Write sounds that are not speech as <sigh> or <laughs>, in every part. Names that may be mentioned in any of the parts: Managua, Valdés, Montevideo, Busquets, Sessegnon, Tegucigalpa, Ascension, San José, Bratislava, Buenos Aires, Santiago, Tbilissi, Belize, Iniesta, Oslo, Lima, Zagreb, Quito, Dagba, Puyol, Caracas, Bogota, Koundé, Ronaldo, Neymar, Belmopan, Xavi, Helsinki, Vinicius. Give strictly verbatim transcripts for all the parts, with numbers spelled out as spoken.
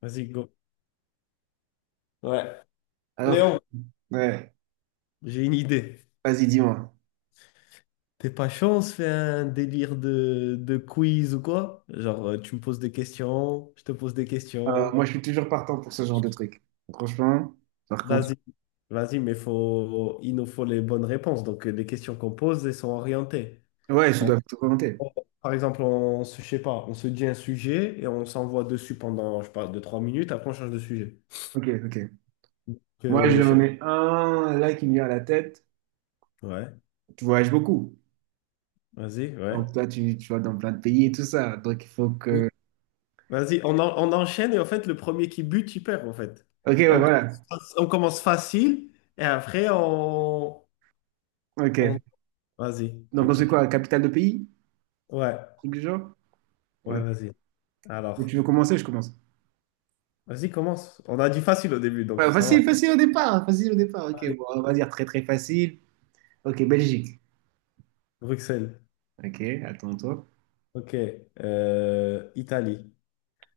Vas-y, go. Ouais. Alors, Léon, ouais, j'ai une idée. vas-y, dis-moi. T'es pas chaud, on se fait un délire de, de quiz ou quoi? Genre, euh, tu me poses des questions, je te pose des Euh, questions. moi, je suis toujours partant pour ce genre de truc. Franchement, par contre, Vas-y, vas-y, mais faut, il nous faut les bonnes réponses. Donc, euh, les questions qu'on pose, elles sont orientées. ouais, je On- dois te volonté. on- Par exemple, on se, je sais pas, on se dit un sujet et on s'envoie dessus pendant, je sais pas, deux, trois minutes. Après, on change de sujet. Ok, ok. Donc, Moi, euh, je je sais pas. mets un là qui me vient à la tête. Ouais, Tu voyages beaucoup. vas-y, ouais. Donc, toi, tu, tu vas dans plein de pays et tout ça. Donc, il faut que. Vas-y, on, en- on enchaîne et en fait, le premier qui bute, il perd en fait. Ok, ouais, On voilà. commence, fac- on commence facile et après, on... Ok. on... Vas-y, Donc, on ok. sait quoi? Capitale de pays? Ouais, Truc du genre? ouais, Ok. vas-y. Et Alors, tu veux commencer? Je commence. vas-y, commence. On a dit facile au début, donc Ouais, ça va. facile, facile au départ. Facile au départ. Ok, Allez, bon, on va dire très, très facile. Ok, Belgique. Bruxelles, Ok, attends-toi. ok. Euh, Italie,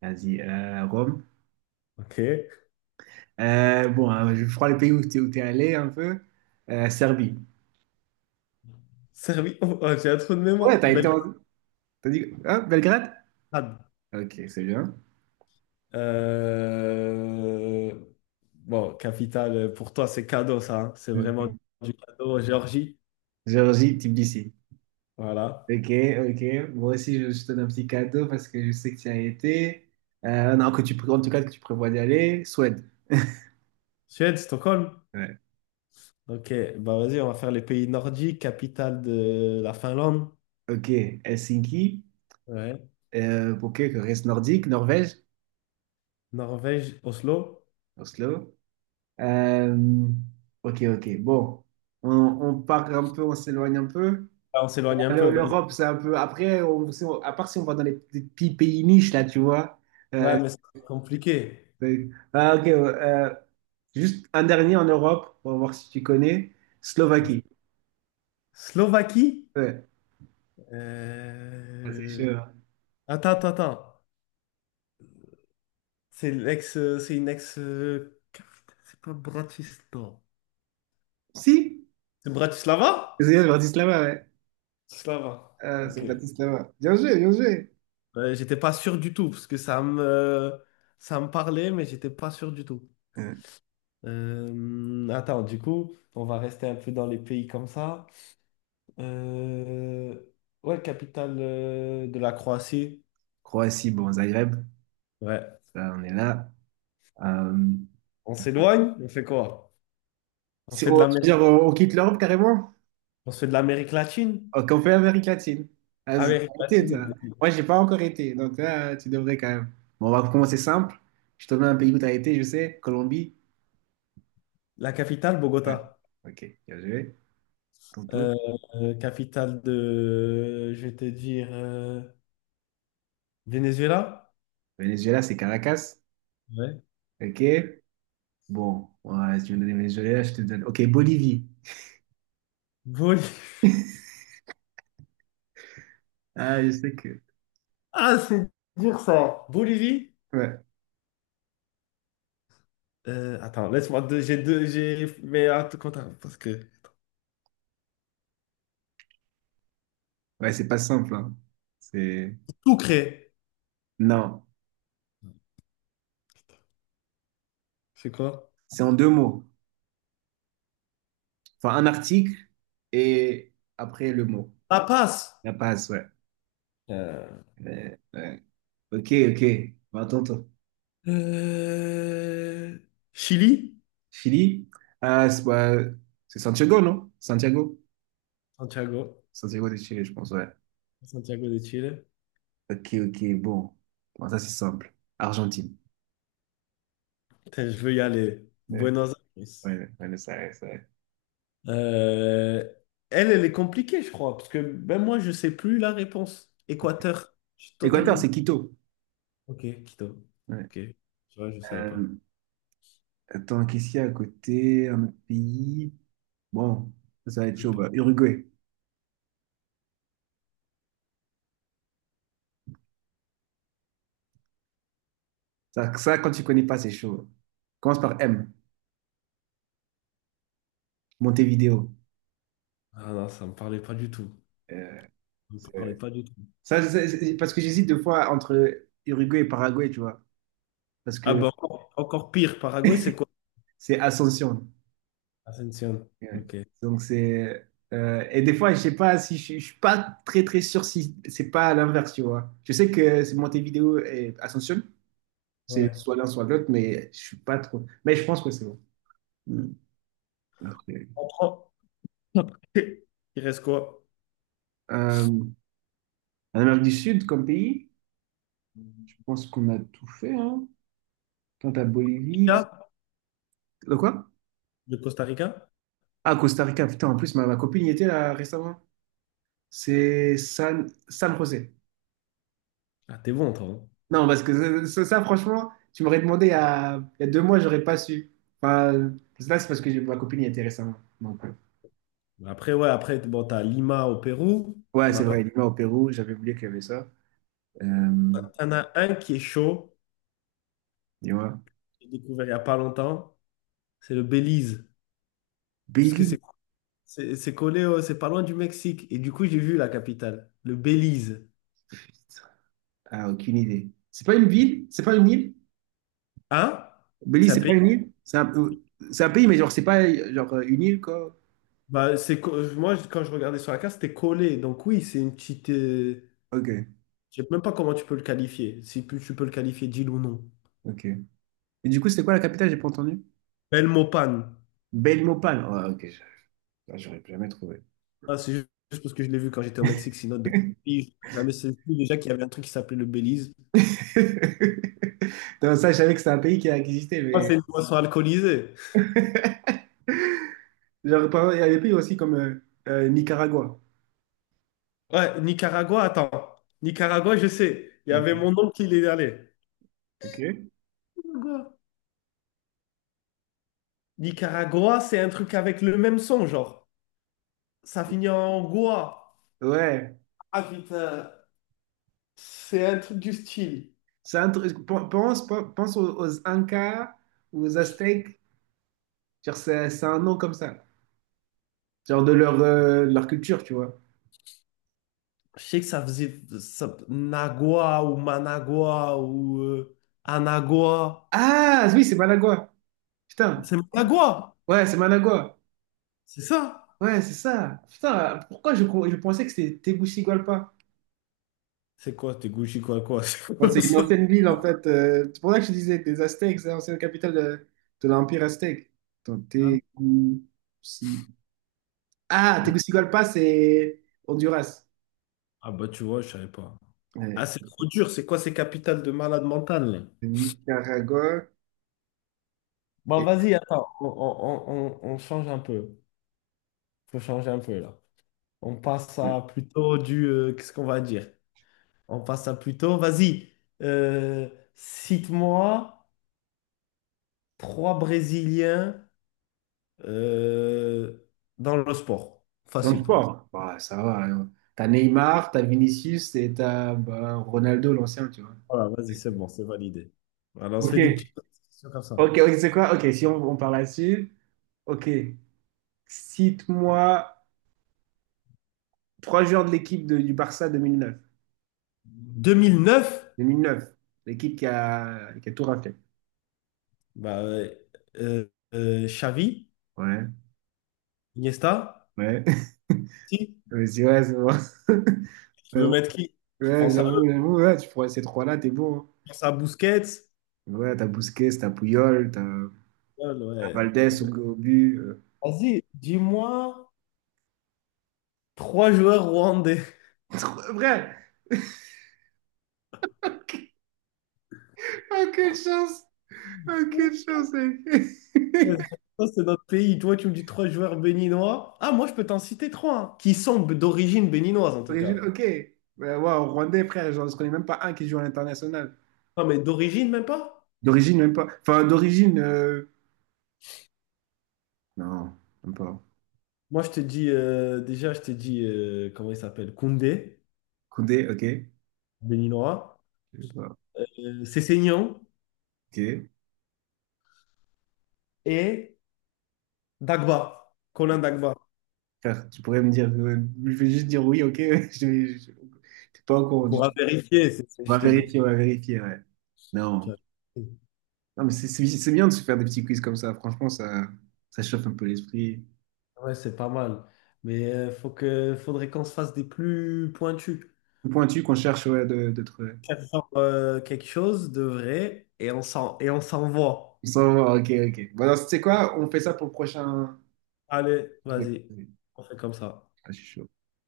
Vas-y, euh, Rome. ok. Euh, bon, hein, je crois le pays où tu es, allé un peu. Euh, Serbie. Serbie, <laughs> oh, oh, j'ai un trou de Ouais, mémoire. t'as été en... T'as dit... Hein, Belgrade? Belgrade. Ok, c'est bien. Euh, Bon, capitale, pour toi, c'est cadeau ça, hein. C'est vraiment Ok. du cadeau. Géorgie, Géorgie, Tbilissi. voilà. Ok, ok. Moi aussi, je, je te donne un petit cadeau parce que je sais que tu y as été. Euh, non, que tu, pré- en tout cas, que tu prévois d'y aller. Suède. Suède, Stockholm? Ouais. Ok, bah vas-y, on va faire les pays nordiques, capitale de la Finlande. Ok, Helsinki. Ouais. Euh, ok, que reste nordique, Norvège, Norvège, Oslo. Oslo. Euh, ok, ok. Bon, on, on part un peu, on s'éloigne un peu. Ah, on s'éloigne un peu, Le- vas-y. L'Europe, c'est un peu. Après, on- si on- à part si on va dans les petits petits pays niches, là, tu vois. Euh, Ouais, mais c'est compliqué. c'est- ah, ok, ouais, euh, juste un dernier en Europe, on va voir si tu connais. Vas-y. Slovaquie. Slovaquie? Ouais, ah, c'est Euh, sûr. Attends, attends, attends. C'est l'ex, euh, c'est une ex, euh, capitale, c'est pas Bratislava. Si, C'est Bratislava? c'est Bratislava, ouais. Bratislava. Euh, c'est Ok. Bratislava. Bien joué, bien joué. Euh, j'étais pas sûr du tout parce que ça me, ça me parlait, mais j'étais pas sûr du tout. Euh, Euh, attends, du coup, on va rester un peu dans les pays comme ça. Euh, ouais, capitale euh, de la Croatie. Croatie, bon, Zagreb, Ouais. là, on est là. Euh, On s'éloigne? On fait quoi? On si fait on, de tu veux l'Amérique, dire, on on quitte l'Europe carrément? on se fait de l'Amérique latine? Oh, qu'on fait Amérique latine. Vas-y, Amérique t'as été, latine, toi. vas-y. Moi, j'ai pas encore été, donc là, tu devrais quand même. Bon, on va commencer simple. Je te donne un pays où t'as été, je sais. Colombie. La capitale, Ouais. Bogota. Ok, bien joué. Tonto. Euh, euh, capitale de, je vais te dire, euh, Venezuela? Venezuela, c'est Caracas. Ouais. Ok. Bon, ouais, si tu me donnes Venezuela, je te donne. Ok, Bolivie. Bolivie. <laughs> Ah, je sais que. Ah, c'est dur ça. Bolivie? Ouais. Euh, attends, laisse-moi deux, j'ai deux, j'ai, mais attends, parce que Ouais, c'est pas simple, hein. C'est. tout... Non. C'est quoi? C'est en deux mots. Enfin, un article et après le mot. La passe. La passe, ouais. Euh, Ouais, ouais. Ok, ok. Bah, attends, Euh, Chili? Chili, ah, c'est bah, c'est Santiago, non? Santiago? Santiago. Santiago de Chili, je pense, ouais. Santiago de Chile. Ok, ok, bon. Bon, ça, c'est simple. Argentine. Putain, je veux y aller. Ouais, Buenos Aires. ouais, ouais, ça, ouais, ça, ouais. Euh, elle, elle est compliquée, je crois, parce que même moi, je sais plus la réponse. Équateur. Je suis Équateur, totalement... c'est Quito. Ok, Quito. Ouais. Ok. Tu vois, je savais pas. Euh, attends, qu'est-ce qu'il y a à côté? Un autre pays? Bon, ça, ça va être chaud. Bah, Uruguay. Ça, ça, quand tu connais pas, c'est chaud. Commence par M. Montevideo. Ah non, ça me parlait pas du tout. Euh, Ça me parlait c'est- pas du tout. ça, c'est- c'est- parce que j'hésite deux fois entre Uruguay et Paraguay, tu vois. Parce Ah que bah encore, encore pire, Paraguay, c'est quoi? c'est Ascension. Ascension. Ouais. Ok. Donc c'est euh, et des fois je sais pas si je, je suis pas très très sûr si c'est pas à l'inverse tu vois. Je sais que c'est Montevideo et Ascension, c'est soit Ouais. l'un soit l'autre mais je suis pas trop. Mais je pense que c'est bon. Mm. Après, On prend. <laughs> Il reste quoi? euh, en Amérique du Sud comme pays, je pense qu'on a tout fait hein. Quant à Bolivie, Rica, le quoi? de Costa Rica? Ah Costa Rica putain en plus ma, ma copine y était là récemment. C'est San San José. Ah, t'es bon, toi, hein. Non, parce que ça, ça- ça, franchement, tu m'aurais demandé il y a, il y a deux mois, j'aurais pas su. Enfin, là, c'est parce que j'ai- ma copine y était récemment. Donc, euh, Après, ouais, après, bon, t'as Lima au Pérou, ouais, qu'on n'a c'est pas. vrai, Lima au Pérou, j'avais oublié qu'il y avait ça. Euh, T'en as un qui est chaud, tu vois. que j'ai découvert il n'y a pas longtemps, c'est le Belize. Parce que Belize, c'est c'est c'est collé, au- c'est pas loin du Mexique. Et du coup, j'ai vu la capitale, le Belize. putain. Ah, aucune idée. C'est pas une ville? C'est pas une île? Hein? C'est Belize, un c'est pays. pas une île? C'est un, peu- c'est un pays, mais genre, c'est pas euh, genre euh, une île, quoi. Bah, c'est, co- euh, moi, quand je regardais sur la carte, c'était collé. Donc oui, c'est une petite, euh... Ok, Je sais même pas comment tu peux le qualifier, si tu tu peux le qualifier d'île ou non. ok. Et du coup, c'était quoi la capitale? J'ai pas entendu. Belle Mopane. Belmopan. Ouais, ok, je- ah, j'aurais jamais trouvé. Ah, c'est ju- juste parce que je l'ai vu quand j'étais au Mexique, sinon de... J'avais jamais saisi déjà qu'il y avait un truc qui s'appelait le Belize. <laughs> Non, ça, je savais que c'était un pays qui a existé, Ah, mais. c'est une boisson alcoolisée. <laughs> Genre, par exemple, il y a des pays aussi comme euh, euh, Nicaragua. Ouais, Nicaragua, attends. Nicaragua, je sais. Il y avait mon Ok. oncle qui y est allé. Ok. Nicaragua, Nicaragua, c'est un truc avec le même son, genre. Ça finit en goa. Ouais. Ah putain, c'est un truc du style. C'est un truc- pen- Pense, pense aux, aux Incas, aux Aztèques. Genre, c'est c'est un nom comme ça. Genre de leur, euh, leur culture, tu vois. Je sais que ça faisait ça- Nagua ou Managua ou euh, Anagua. Ah, oui, c'est Managua. Putain. C'est Managua, Ouais, c'est Managua. c'est ça? Ouais, c'est ça. Putain, pourquoi je, je pensais que c'était Tegucigalpa? C'est quoi? T'es Gucci quoi quoi? <laughs> C'est Ouais, quoi c'est une ça? ancienne ville, en fait. Euh, c'est pour ça que je disais, des Aztèques, c'est l'ancienne capitale de, de l'Empire aztèque. Attends, Ah non. Teguci- ah, Tegucigalpa, c'est Honduras. Ah bah tu vois, je savais pas. Ah Ouais. c'est trop dur, c'est quoi ces capitales de malade mental là? Nicaragua. Bon, Et... vas-y, attends, on, on- on- on- on change un peu. Faut changer un peu là. On passe à plutôt du, euh, qu'est-ce qu'on va dire? On passe à plutôt... Vas-y, euh, cite-moi trois Brésiliens euh, dans le sport. Dans le Facile pour l'instant. sport, bah, ça va. Alors, t'as Neymar, t'as Vinicius et t'as bah, Ronaldo, l'ancien, tu vois. Voilà, vas-y, c'est bon, c'est validé. Voilà, on se Ok. fait des petites questions comme ça. Ok, ok, c'est quoi? Ok, si on, on parle là-dessus. Ok. Cite-moi trois joueurs de l'équipe de- du Barça deux mille neuf. deux mille neuf? Deux mille neuf, l'équipe qui a, qui a tout raflé. Bah, euh, euh, euh, Xavi, Ouais, Iniesta, ouais. <laughs> si, Je me suis dit, ouais, c'est bon. <laughs> tu Mais veux bon, mettre qui? Tu ouais, penses à eux, j'avoue, j'avoue, ouais, tu prends ces trois-là, t'es bon. tu penses à Busquets. Hein. Ouais, t'as Busquets, t'as Puyol, t'as Ouais, t'as ouais. Valdés au, au but. euh. Vas-y, dis-moi trois joueurs rwandais. <laughs> Vrai! Aucune chance! Aucune chance, Ouais, mec! ça, c'est notre pays. Toi, tu me dis trois joueurs béninois. Ah, moi, je peux t'en citer trois, hein, qui sont b- d'origine béninoise, en <laughs> tout D'origine, cas. ok. Ouais, ouais, en Rwandais, frère, genre, je connais même pas un qui joue à l'international. Non, mais d'origine, même pas. D'origine, même pas. Enfin, d'origine. euh, Non, même pas. Moi, je te dis, euh, déjà, je te dis, euh, comment il s'appelle? Koundé, Koundé, ok. béninois. Je sais pas. Euh, Sessegnon Ok. et Dagba, Colin Dagba. Frère, tu pourrais me dire, euh, je vais juste dire oui, ok, <laughs> je, vais- je- t'es pas au On courant du tout. pourra vérifier, c'est- c'est- On je va te dis. vérifier, on va vérifier, ouais. Non, non, mais c'est c'est- c'est bien de se faire des petits quiz comme ça. Franchement, ça, ça chauffe un peu l'esprit. Ouais, c'est pas mal. Mais euh, faut que, faudrait qu'on se fasse des plus pointus. Plus pointu qu'on cherche, ouais, de- de Faire genre, euh, quelque chose de vrai et on s'en, et on s'envoie. on s'en va, ok, ok. Bon, alors, tu sais quoi? On fait ça pour le prochain Allez, truc. vas-y. On fait comme ça. Ah, je suis chaud.